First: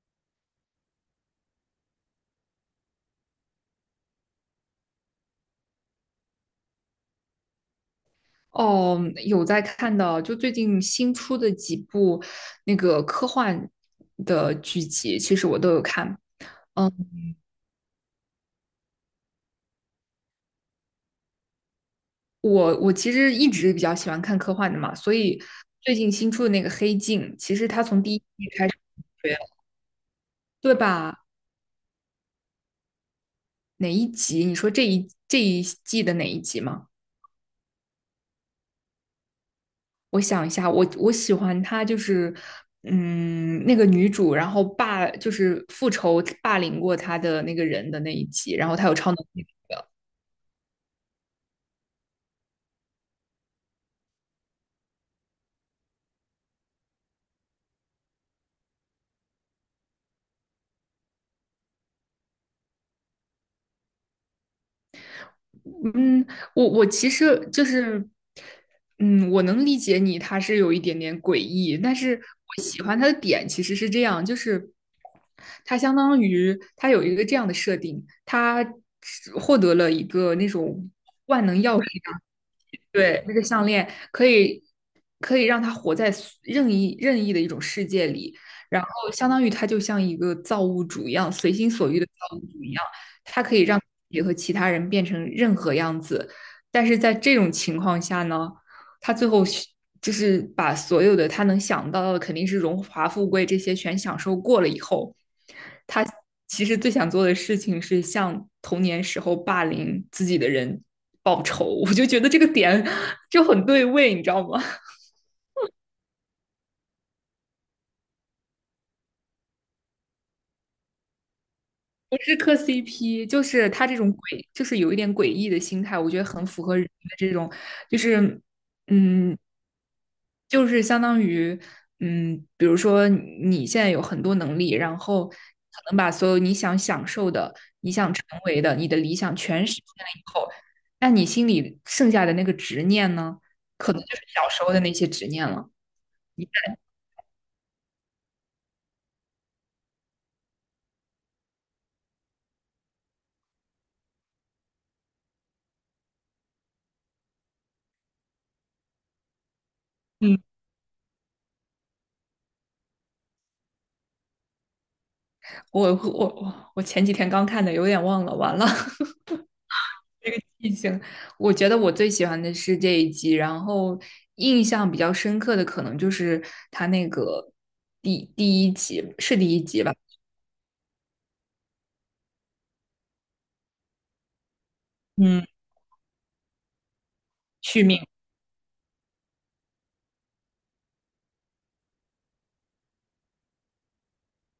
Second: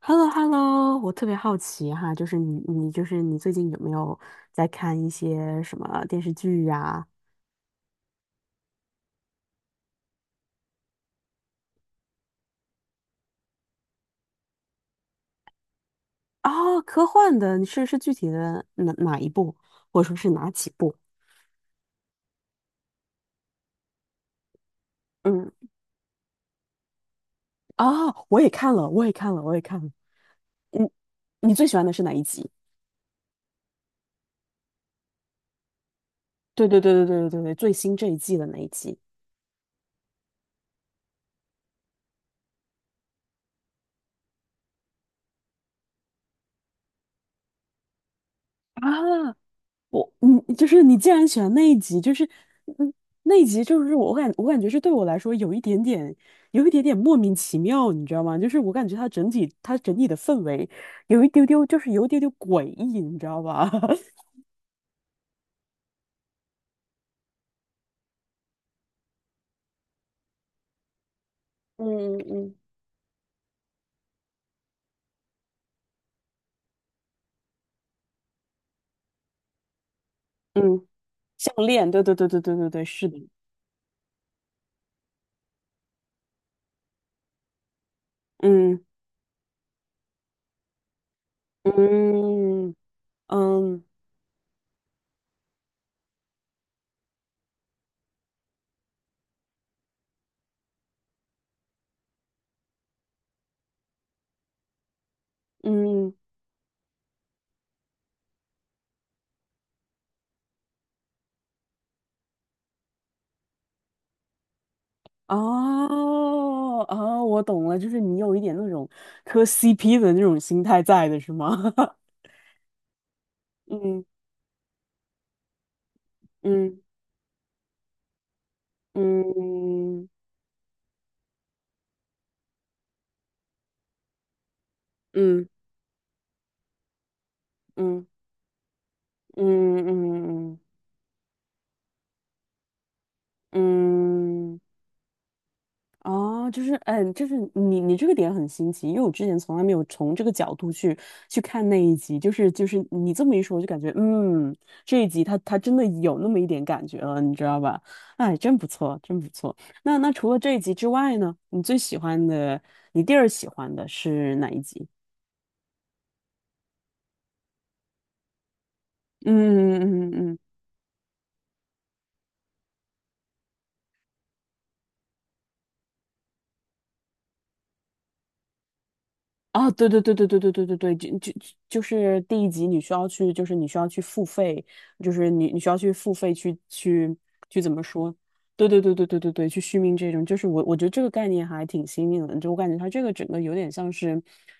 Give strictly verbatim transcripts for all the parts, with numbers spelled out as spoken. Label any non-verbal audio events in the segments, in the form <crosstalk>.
h e l l o h e l l o， 我特别好奇哈，就是你，你就是你最近有没有在看一些什么电视剧呀？哦，有在看的，就最近新出的几部那个科幻的剧集，其实我都有看。啊？嗯，科幻的，你是是具体的哪哪一部，或者说是哪几部？我我其实一直比较喜欢看科幻的嘛，所以嗯。最近新出的那个《黑镜》，其实它从啊，第一我也季开看始，了，我也看了，我也看了。对嗯，吧？你最喜欢的是哪一集？哪一集？你说这一这一季的哪一集对对吗？对对对对对，最新这一季的那一集。我想一下，我我喜欢她就是，嗯，那个女主，然后霸就是复仇霸凌过她的那个人的那一集，然后她有超能啊？力。我你就是你，既然喜欢那一集，就是嗯，那一集就是我感我感觉是对我来说有一点点有一点点莫名其妙，你知道吗？就是我感觉它整体它整体的氛围有一丢丢，就是有一丢丢诡异，你知道吧？<laughs> 嗯，我我其实就是，嗯，我能理解你，他是有一点点诡异，但是嗯嗯，我喜欢他的点其实是这样，就是他相当于他有一个这样的设定，他获得了一个那嗯，种项链，对对对对对对对，是的。对，那个项链可以可以让他活在任意任意的一种世界里，然嗯后相当于他就像一个造物主一样，随心所欲的造物主一嗯样，他可以让嗯自己和其他人变成任何样子。但是在这种情况下呢，他最后就是把所有的他能想到的，肯定是荣华富贵这些全享受过了以后，他嗯。其实最想做的事情是向童年时候霸凌自己的人报仇，我就觉得这个点就很对位，你知道吗？<laughs> 哦哦，我懂了，就是你有一点那种磕 C P 的那种心态在的是吗？<laughs> 不是磕 C P,就是他这嗯种诡，就是有一点诡异的心态，我觉得很符合嗯。人的这种，就是嗯，嗯就是相当于，嗯，比如说你现在有很多能力，然后可嗯能把所有你想享受的、你嗯想成为的、你的理想全实嗯现了以后，嗯嗯那你心里剩下的那个执念呢，可能就是小嗯。嗯，时候的那些执念了。你哦，就是，嗯，就是你你这个点很新奇，因为我之前从来没有从这个角度去去看那一集，就是就是你这么一说，我就感觉，嗯，这一集它它真的有那么一点感觉了，你知道吧？哎，真不错，真不错。那那除了嗯，这一集之外呢，你最喜欢的，你第二喜欢的是哪一集？我我我我前几天刚看的，有点忘了，完了，嗯嗯嗯嗯嗯。 <laughs> 已经。我觉得我最喜欢的是这一集，然后印象比较深刻的可能就是他那个第第一集，是第一啊，集对吧？对对对对对对对对，就就就是第一集你需要去，就是你需要去付费，就是嗯。你你需要去付费去去去怎么续命，说？对对对对对对对，去续命这种，就是我我觉得这个概念还挺新颖的，就我感觉它这个整个有点像是，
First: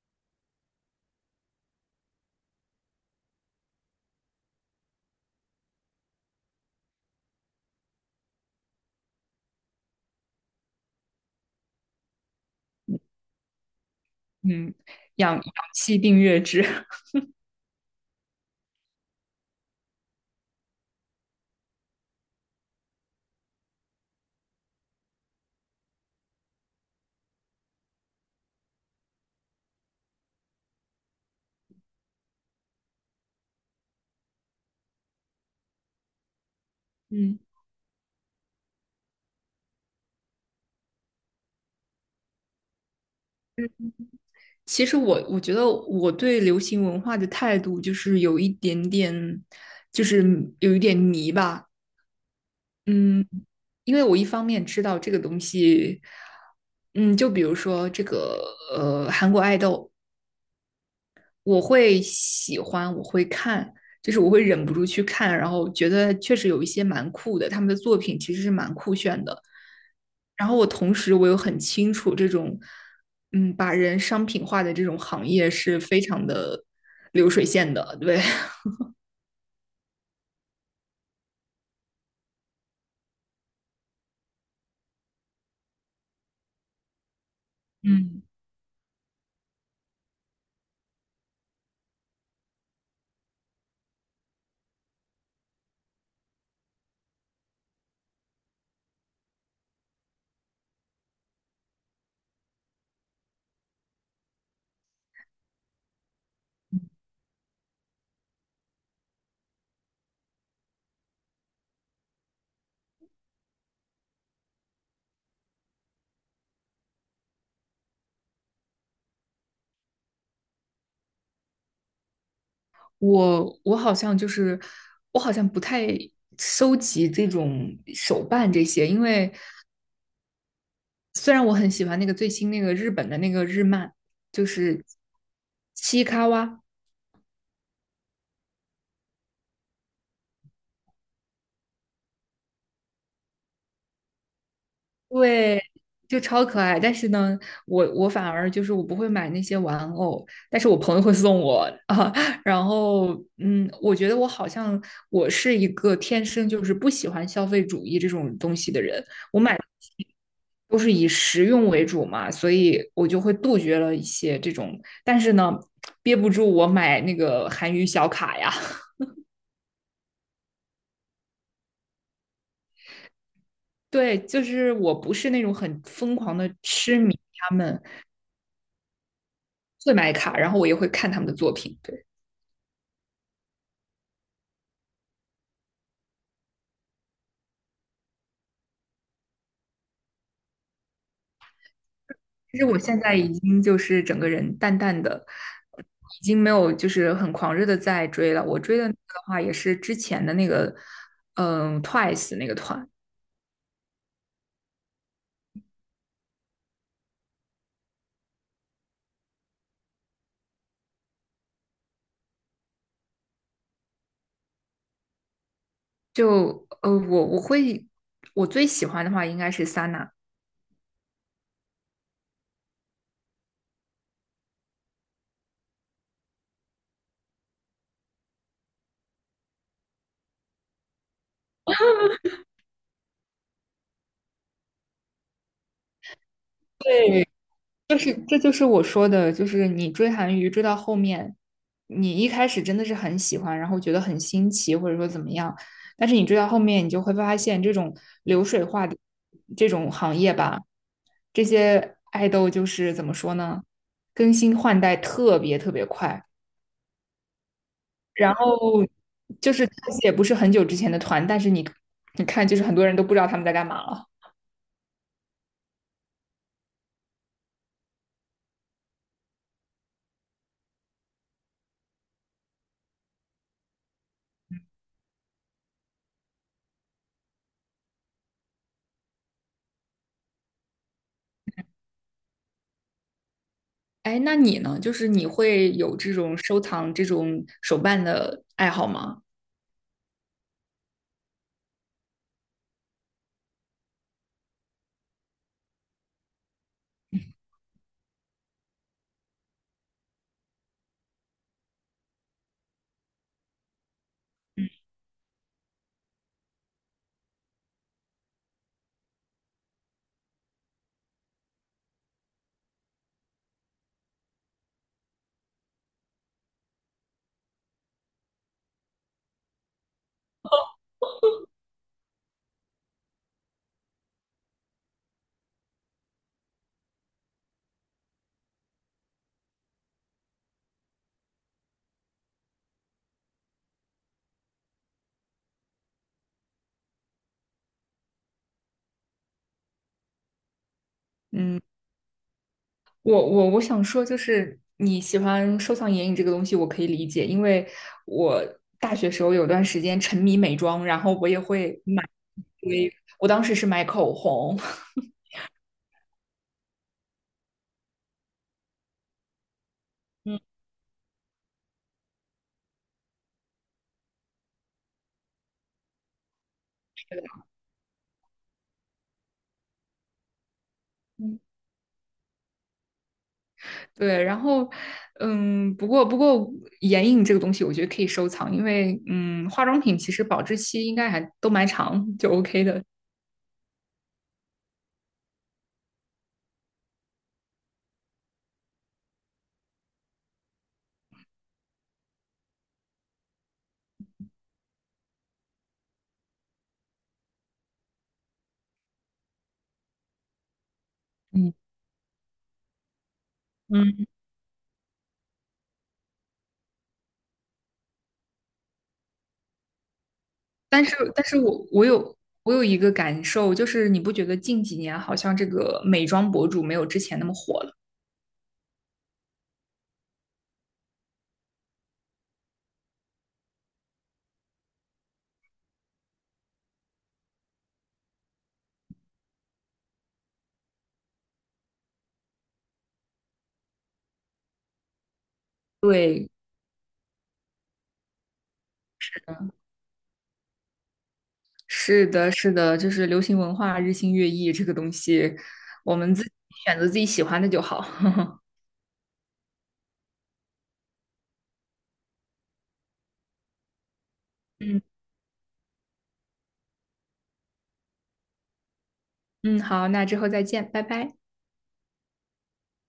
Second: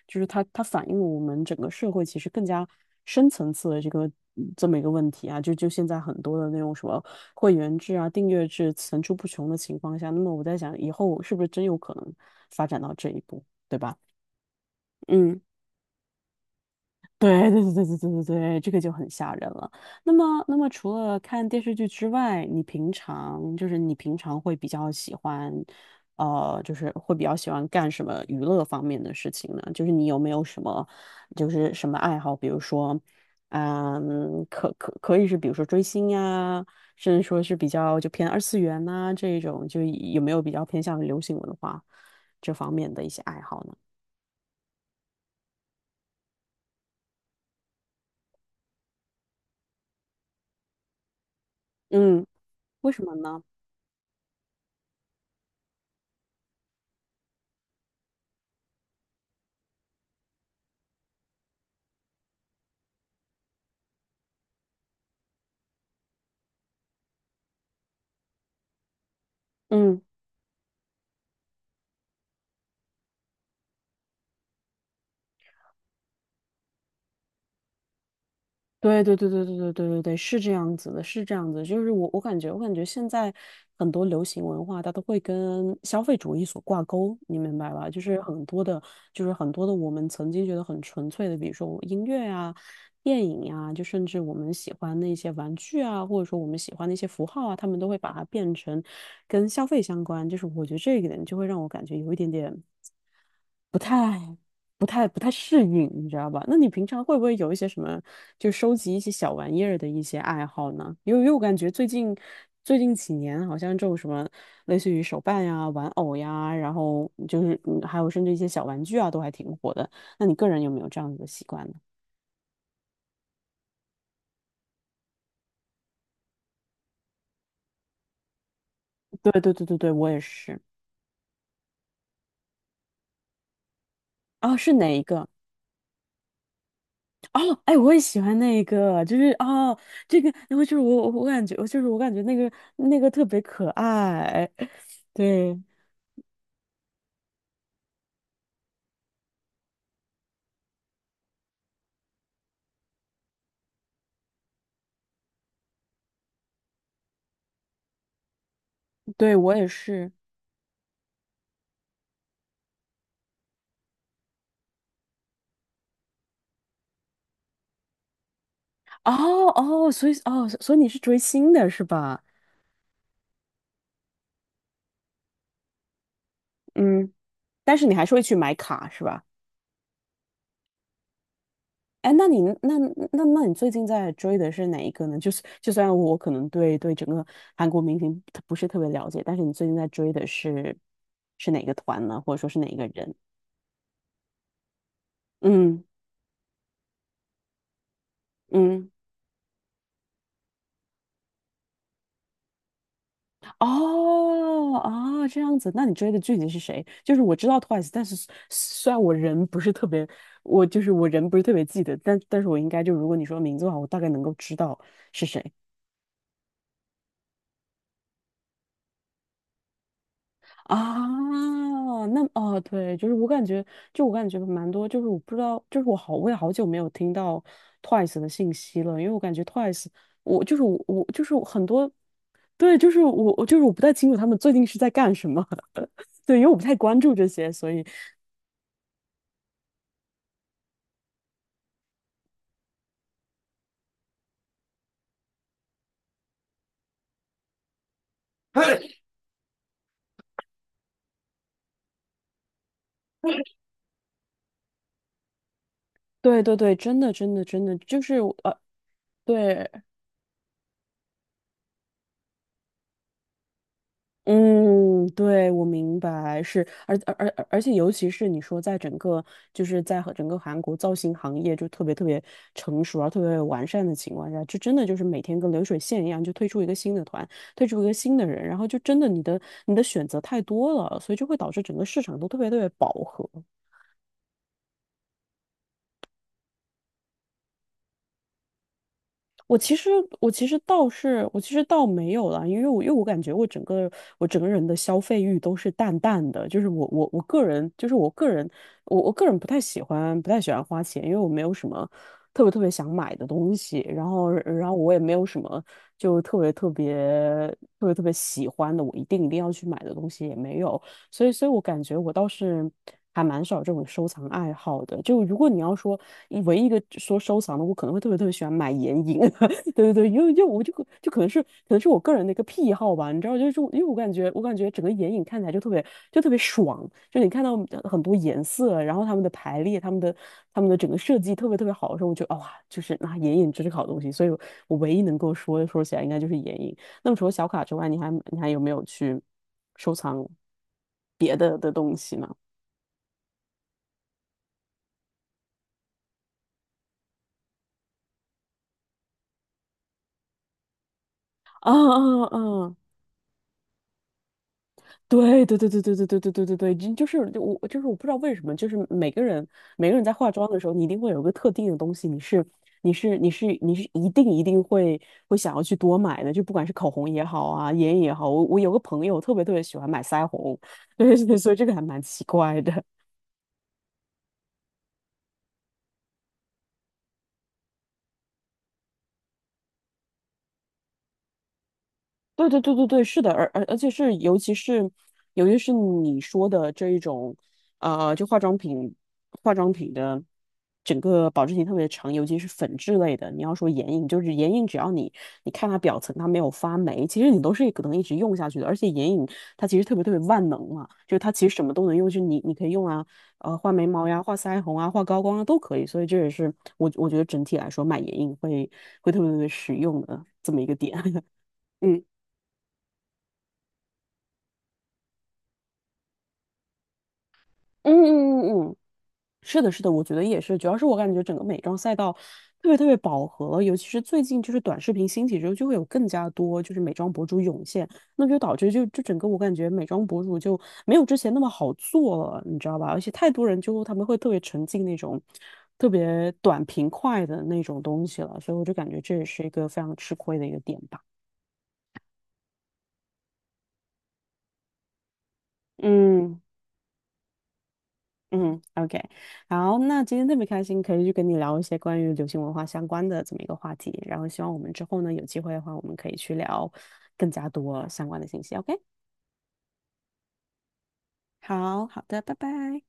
就是它它反映了我们整个社会其实更加深层次的这个嗯这么一个问题啊，就就现在很多的那种什么会员制啊、订阅制层出不穷的情况下，那么我在想以后是不是真有可能发展到这一步，对吧？嗯，氧嗯。氧气订阅制，<laughs> 对对对对对对对对，这个就很吓人了。那么，那么除了看电视剧之外，你平常就是你平常会比较喜欢，呃，就是会比较喜欢干什么娱乐方面的事情呢？就是你有没有什么，就是什么爱好？比如说，嗯，可可可以是比如说追星呀，甚至嗯。说是比较就偏二次元呐、这一种，就有没有比较偏向于流行文化这方面的一些爱好呢？其实我我觉得我对流行文化的态度就是有一点点，就是有一点迷吧，嗯，为什么嗯，呢？因为我一方面知道这个东西，嗯，就比如说这个呃韩国爱豆，我会喜欢，我会看，就是我会忍不住去看，然后觉得确实有一些蛮酷的，他们的作品其实是蛮酷炫的。嗯。然后我同时我又很清楚这种，嗯，把人商品化的这种行业是非常的流水线的，对，对对对对对对对对对，是这样子的，是这样子的，就是我我感觉，我感觉现在很多流行文化，它都会跟消费主义所挂钩，你明白吧？就是嗯 很多的，就是很多的我们曾经觉得很纯粹的，比如说音乐啊、电影呀、就甚至我们喜欢的一些玩具啊，或者说我们喜欢的一些符号啊，他们都会把它变成跟消费相关。就是我觉得这一点就会让我感觉有一点点不太、不太、不太适应，你知道吧？那你平常会不会有一些什么，就收集一些小玩意儿的一些爱好呢？因为因为我感觉最近最近几年，好像这种什么类似于手办呀、玩偶呀，然后就是嗯还有甚至一些小玩具啊，都还挺火的。那你个人有没有这样子的习惯呢？<laughs> 我我好像就是我好像不太收集这种手办这些，因为对对对对对，我也是。虽然我很喜欢那个最新那个日本的那个日漫，就哦，是是哪一个？七卡哇，哦，哎，我也喜欢那个，就是哦，这个，然后就是我我我感觉，我就是我感觉那个那个特别可爱，<laughs> 对。对，就超可爱。但是呢，我我反而就是我不会买那些玩偶，但是我朋友会送我啊。<laughs> 然后，嗯，我觉得我好像我是一个天生就是不喜欢消费主义这种东西的人，对，我也是。都是以实用为主嘛，所以我就会杜绝了一些这种。但是呢，憋不住我买那个韩娱小卡呀。哦哦，所以哦，所以你是追星的是吧？对，就是我不是那种很疯狂的痴嗯，迷他但们是你还是会去买卡是吧？会买卡，然后我也会看他们的作品。对，哎，那你那那那你最近在追的是哪一个呢？就是就虽然我可能对对整个韩国明星不是特别了解，但是你最近在追的是是哪个团呢？或者说是其实哪一我个现人？在已经就是整个人淡淡的，嗯已经没有就是很狂热的在追了。我追的嗯。那个的话，也是之前的那个，嗯，Twice 那个团。哦，啊，这样子，那你追的剧体是谁？就是我知道 Twice,但是虽然我人不是特别，我就是我人不是特别记得，但但是我应该，就如果你说名字的话，我大概能够知道是谁就呃，我我会我最喜欢的话应该是 Sana。啊。那，哦，对，就是我感觉，就我感觉蛮多，就是我不知道，就是我好，我也好久没有听到 Twice 的信息了，因为我感觉 Twice,我就是我，我就是很多，对，就是我，我就是我不太清楚他们最近是在干什么，<laughs> 对，因为我不太关注这对，些，所以。就是这就是我说的，就是你追韩娱追到后面，你一开始真的是很喜欢，然后觉得很新奇，或者说怎么样，但是你追到后面，你就会发现这种流水化的这种行业吧，这些爱豆就是怎么说呢，更新换代特别特别快，对对对，真的真的真的，就是然呃，后就是对，看且也不是很久之前的团，但是你你看，就是很多人都不知道他们在干嘛了。嗯，对，我明白，是，而而而而且尤其是你说在整个就是在和整个韩国造型行业就特别特别成熟而特别完善的情况下，就真的就是每天跟流水线一样，就推出一个新的团，推出一个新的人，然后就真的你的你的选择太多了，所以就会导致整个市场都特别特别饱和。哎，那你呢？就是你会有这种收藏这种手办的爱好吗？我其实我其实倒是我其实倒没有了，因为我因为我感觉我整个我整个人的消费欲都是淡淡的，就是我我我个人就是我个人我我个人不太喜欢不太喜欢花钱，因为我没有什么特别特别想买的东西，然后然后我也没有什么就特别特别特别特别喜欢的，我一定一定要去买的东西也没有，所以所以我感觉我倒是。还蛮少这种收藏爱好的，就如果你要说唯一一个说收藏的，我可能会特别特别喜欢买眼影。<laughs> 对对对，因为因为我就可就可能是可能是我个人的一个癖好吧，你知道，就是因为我感觉我感觉整个眼影看起来就特别就特别爽，就你看到呃很多颜色，然后它们的排列、它们的它们的整个设计特别特别好的时候，我就得哇，就是那、啊、眼影真是个好东西，所以我我唯一能够说说起来应该就是眼影。那么除了小卡之外，你还你还有没有去收藏别的嗯，的东西呢？我我我想说，就是你喜欢收藏眼影这个东西，我可以理解，因为我大学时候有段时间沉迷美妆，然后我也 <laughs> 啊会买啊啊！一啊，堆，我当时是买口红，<laughs> 对对对对对对对对对对对，就就是就我就是我不知道为什么，就是每个人每个人在化嗯妆的时候，你一定会有一个特定的东西，你是你是你是你是一定一定会会想要去多买的，就不管是口红是也的好啊，眼影也好，我我有个朋友特别特别喜欢买腮红。<laughs> 对对，嗯 所以这个还蛮奇怪的。<laughs> 对，然后嗯，不过不过眼影这个东西，我觉得可以收藏，因为嗯，化妆品其实保质期应该还都蛮长，就 对对 OK 对的。对对，是的，而而而且是，尤其是，尤其是你说的这一种，呃，就化妆品，化妆品的整个保质期特别长，尤其是粉质类的。你要说眼影，就是眼影，只要你你看它表层它没有发霉，其实你都是可能一直用下去的。而且眼影它其实特别特别万能嘛，就是它其嗯实什么都能用，就是你你可以用啊，呃，画眉嗯毛呀，画腮红啊，画高光啊都可以。所以这也是我我觉得整体来说买眼影会会特别特别实用的这么一个但点。是，<laughs> 但是我我嗯。有我有一个感受，就是你不觉得近几年好像这个美妆博主没有之前那么火了？嗯嗯嗯嗯，是的，是的，我觉得也是。主要是我感觉整个美妆赛道特别特别饱和，尤其是最近就是短视频兴起之后，就会有更加多就是美妆博主涌现，那就导致就就整个我感觉美妆博主就没有之前那么好做了，你知道吧？而且太多人就他们会特别沉浸那种特对，别短平快的那种东西了，所以我就感觉这也是一个非常吃亏的一个点吧。是的，是的，就是流行文化日新月异这个东西，我们自己嗯。选择自己喜欢的就好。<laughs> 嗯，OK,好，那今天特别开心，可以去跟你聊一些关于流行文化相关的这么一个话题。然后希望我们嗯之后呢，有机会的话，我们可以去聊更加多相关的信息。OK,嗯，好，那之后再见，拜拜。好，好的，拜拜。